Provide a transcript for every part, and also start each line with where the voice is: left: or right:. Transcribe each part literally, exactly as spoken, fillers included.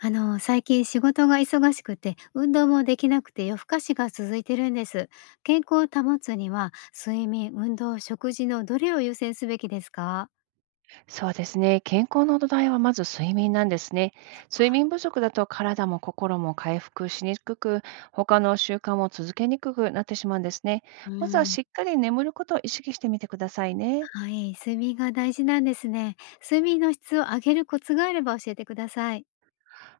left: あの、最近仕事が忙しくて、運動もできなくて夜更かしが続いてるんです。健康を保つには、睡眠、運動、食事のどれを優先すべきですか？
right: そうですね。健康の土台はまず睡眠なんですね。睡眠不足だと体も心も回復しにくく、他の習慣も続けにくくなってしまうんですね。
left: う
right: まずは
left: ん。
right: しっかり眠ることを意識してみてくださいね。
left: はい、睡眠が大事なんですね。睡眠の質を上げるコツがあれば教えてください。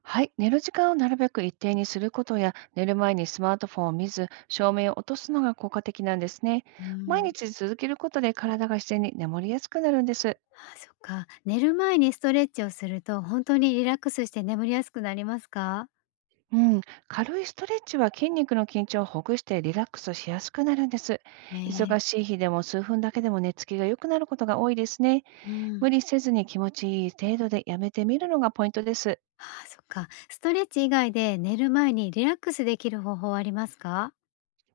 right: はい。寝る時間をなるべく一定にすることや、寝る前にスマートフォンを見ず、照明を落とすのが効果的なんですね。
left: う
right: 毎
left: ん。
right: 日続けることで体が自然に眠りやすくなるんです。
left: あ、そっか。寝る前にストレッチをすると、本当にリラックスして眠りやすくなりますか？
right: うん、軽いストレッチは筋肉の緊張をほぐしてリラックスしやすくなるんです。
left: ええ。
right: 忙しい日でも数分だけでも寝つきが良くなることが多いですね。
left: うん。
right: 無理せずに気持ちいい程度でやめてみるのがポイントです。
left: ああ、そっか。ストレッチ以外で寝る前にリラックスできる方法はありますか？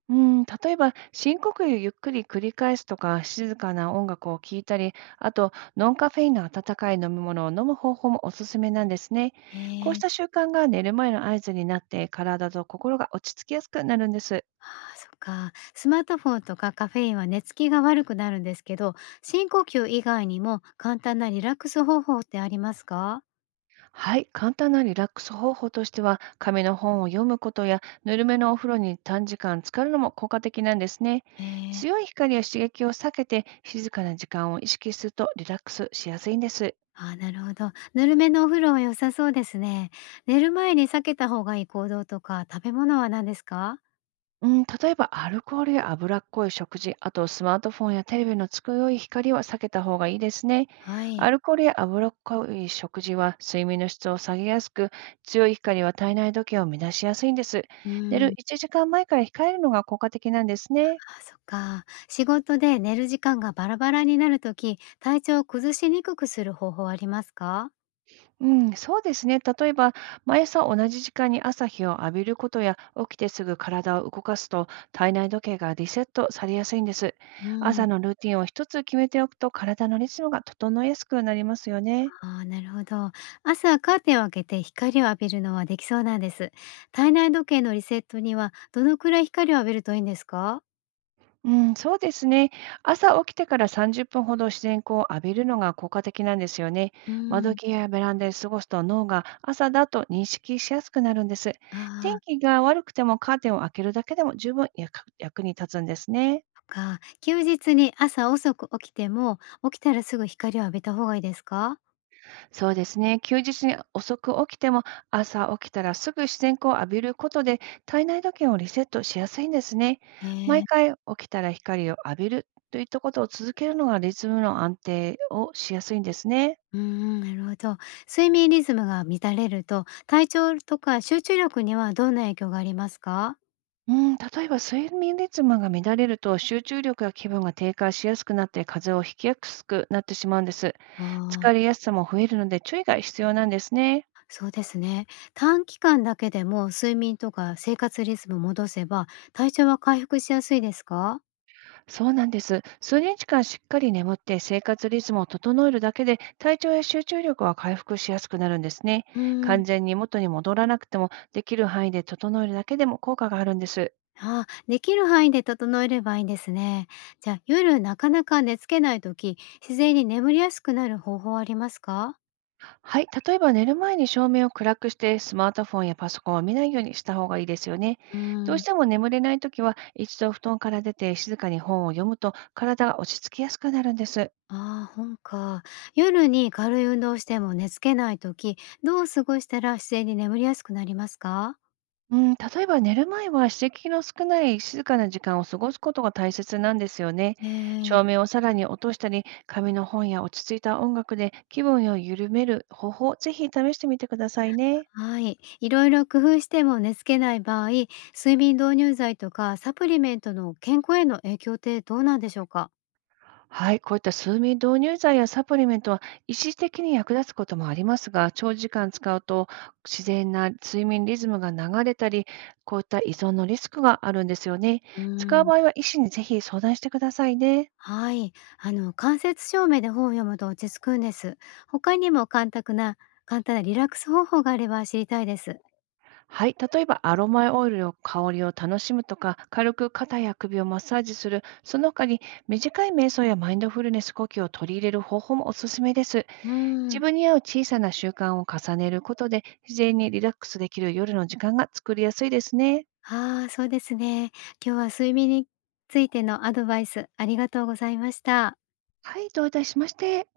right: うん、例えば深呼吸をゆっくり繰り返すとか静かな音楽を聴いたり、あとノンカフェインの温かい飲み物を飲む方法もおすすめなんですね。こ
left: え
right: うし
left: え。
right: た習慣が寝る前の合図になって体と心が落ち着きやすくなるんです。
left: ああ、そっか。スマートフォンとかカフェインは寝つきが悪くなるんですけど、深呼吸以外にも簡単なリラックス方法ってありますか？
right: はい、簡単なリラックス方法としては、紙の本を読むことや、ぬるめのお風呂に短時間浸かるのも効果的なんですね。
left: ええ。
right: 強い光や刺激を避けて、静かな時間を意識するとリラックスしやすいんです。
left: ああ、なるほど。ぬるめのお風呂は良さそうですね。寝る前に避けた方がいい行動とか食べ物は何ですか？
right: うん、例えば、アルコールや脂っこい食事、あとスマートフォンやテレビの強い光は避けた方がいいですね。
left: は
right: ア
left: い。
right: ルコールや脂っこい食事は睡眠の質を下げやすく、強い光は体内時計を乱しやすいんです。
left: う
right: 寝
left: ー
right: る
left: ん。あ
right: いちじかんまえから控えるのが効果的なんですね。
left: あ、そっか。仕事で寝る時間がバラバラになるとき体調を崩しにくくする方法ありますか？
right: うん、そうですね。例えば、毎朝同じ時間に朝日を浴びることや、起きてすぐ体を動かすと、体内時計がリセットされやすいんです。
left: うん。
right: 朝のルーティンを一つ決めておくと、体のリズムが整えやすくなりますよね。
left: ああ、なるほど。朝カーテンを開けて光を浴びるのはできそうなんです。体内時計のリセットにはどのくらい光を浴びるといいんですか？
right: うん、そうですね。朝起きてからさんじゅっぷんほど自然光を浴びるのが効果的なんですよね。
left: うー
right: 窓
left: ん。
right: 際やベランダで過ごすと脳が朝だと認識しやすくなるんです。
left: あ
right: 天
left: あ、
right: 気が悪くてもカーテンを開けるだけでも十分役役に立つんですね。
left: そっか。休日に朝遅く起きても、起きたらすぐ光を浴びた方がいいですか？
right: そうですね。休日に遅く起きても、朝起きたらすぐ自然光を浴びることで、体内時計をリセットしやすいんですね。毎
left: ええ。
right: 回起きたら光を浴びるといったことを続けるのがリズムの安定をしやすいんですね。
left: うーん、なるほど。睡眠リズムが乱れると、体調とか集中力にはどんな影響がありますか？
right: うん、例えば睡眠リズムが乱れると集中力や気分が低下しやすくなって風邪をひきやすくなってしまうんです。
left: ああ
right: 疲れ
left: ー。
right: やすさも増えるので注意が必要なんですね。
left: そうですね。短期間だけでも睡眠とか生活リズム戻せば、体調は回復しやすいですか？
right: そうなんです。数日間しっかり眠って生活リズムを整えるだけで体調や集中力は回復しやすくなるんですね。
left: うーん。
right: 完全に元に戻らなくてもできる範囲で整えるだけでも効果があるんです。
left: あー、できる範囲で整えればいいんですね。じゃあ、夜なかなか寝つけないとき、自然に眠りやすくなる方法はありますか？
right: はい。例えば寝る前に照明を暗くしてスマートフォンやパソコンを見ないようにした方がいいですよね。
left: うー
right: どうし
left: ん。
right: ても眠れないときは一度布団から出て静かに本を読むと体が落ち着きやすくなるんです。
left: ああ、本か。夜に軽い運動をしても寝つけないとき、どう過ごしたら自然に眠りやすくなりますか？
right: うん、例えば寝る前は刺激の少ない静かな時間を過ごすことが大切なんですよね。照
left: ええ。
right: 明をさらに落としたり、紙の本や落ち着いた音楽で気分を緩める方法、ぜひ試してみてくださいね。
left: はい。いろいろ工夫しても寝つけない場合、睡眠導入剤とかサプリメントの健康への影響ってどうなんでしょうか？
right: はい、こういった睡眠導入剤やサプリメントは一時的に役立つこともありますが、長時間使うと自然な睡眠リズムが流れたり、こういった依存のリスクがあるんですよね。
left: うー
right: 使う
left: ん。
right: 場合は医師にぜひ相談してくださいね。
left: はい。あの、間接照明で本を読むと落ち着くんです。他にも簡単な、簡単なリラックス方法があれば知りたいです。
right: はい、例えばアロマオイルの香りを楽しむとか、軽く肩や首をマッサージする、その他に短い瞑想やマインドフルネス呼吸を取り入れる方法もおすすめです。
left: うー
right: 自
left: ん。
right: 分に合う小さな習慣を重ねることで、自然にリラックスできる夜の時間が作りやすいですね。
left: ああ、そうですね。今日は睡眠についてのアドバイスありがとうございました。
right: はい、どういたしまして。